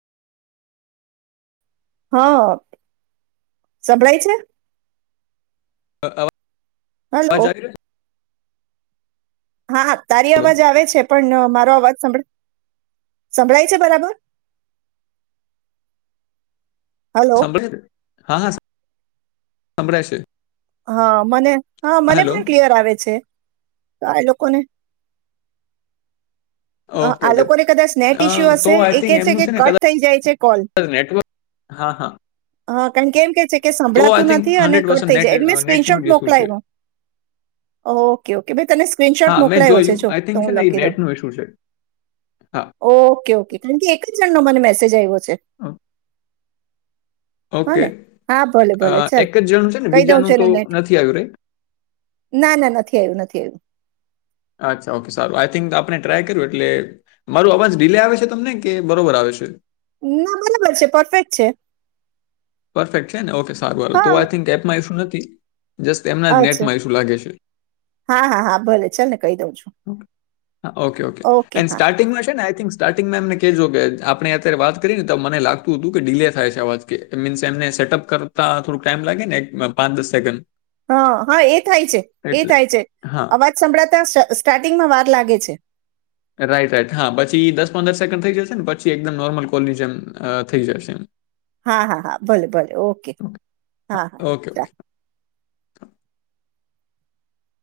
હા સંભળાય છે તો અવા હલો હા તારી છે બોલો અવાજ આવે છે પણ મારો અવાજ સંભ સંભળાય છે બરાબર હલો સંભળાયે હા હા સંભળાય છે હા મને હા મને પણ ક્લિયર આવે છે તો આ લોકોને ઓકે આ ઓકે લોકોને કદાચ સનેટ અ, ઇસ્યુ તો હશે આઈ એ થિંક કે છે એમનું કે ને કટ કદાચ થઈ જાય છે કોલ નેટવર્ક હા હા કારણ કેમ કે છે કે તો આઈ સંભળતું થિંક નથી અને હંડ્રેડ પર્સન્ટ કટ નેટ થ મેં નેટનું સ્ક્રેરેનશોટ જ મોક ઇસ્યુ છે ઓકે ઓકે ત સ્કનશોટ હા મેં મોકલા જોયું આઈ થિંક છે હું ને એ લખી દઉ નેટનું ઇસ્યુ છે હા ઓ ઓકે કાર મને મેસેજ આવ્યો છે છે હા ઓકે ને હા ભલે ભલે ચાલ એક જ જણનું છે ને કહી દઉં બીજાનું તો છોને નેટ નથી આવ્યું રે ના ના નથી આવ્યું નથી આવ્યું અચ્છા ઓકે સારું આઈ થિક આપણે ટ્રાય કર્યું એટલે મારું અવાજ ડીલે આવે છે તમને કે બરોબર આવે છે ના ભલે બ છે પરફેક્ટ છે પરફેક્ટ છે ને ઓકે સારું તો હા આઈ થિંક એપમાં શું નથી [inaudible] જસ્ટ એમના જ અચ્છા નેટમાં શું લાગે હા હા હા ભલે ચાલ ને કહી દઉં છું છેઓકે ઓકે એ સ્ટાર્ટિંગમાં છે ને સ્ટાર્ટિંગમાં એમને કેજો આપણે અત્યારે વાત કરી ને તો મને લાગતું હતું કે ડીલે થાય છે આવાજ કે મીન્સ એમને સેટઅપ કરતા થોડક ટાઈમ લાગે ને એક પાંચ દસ સેકન્ડ હા હા એ થાય છે એ એટલે થાય છે હા અવાજ સંભળાતા સ્ટાર્ટિંગમાં વાર લાગે છે રાઈટ રાઈટ હા પછી દસ પંદર સેકન્ડ થઈ જશે ને પછી એકદમ નોર્મલ કોલની જેમ અ થઈ જશે એમ હા હા હા ભલે ભલે ઓકે હા હા ઓકે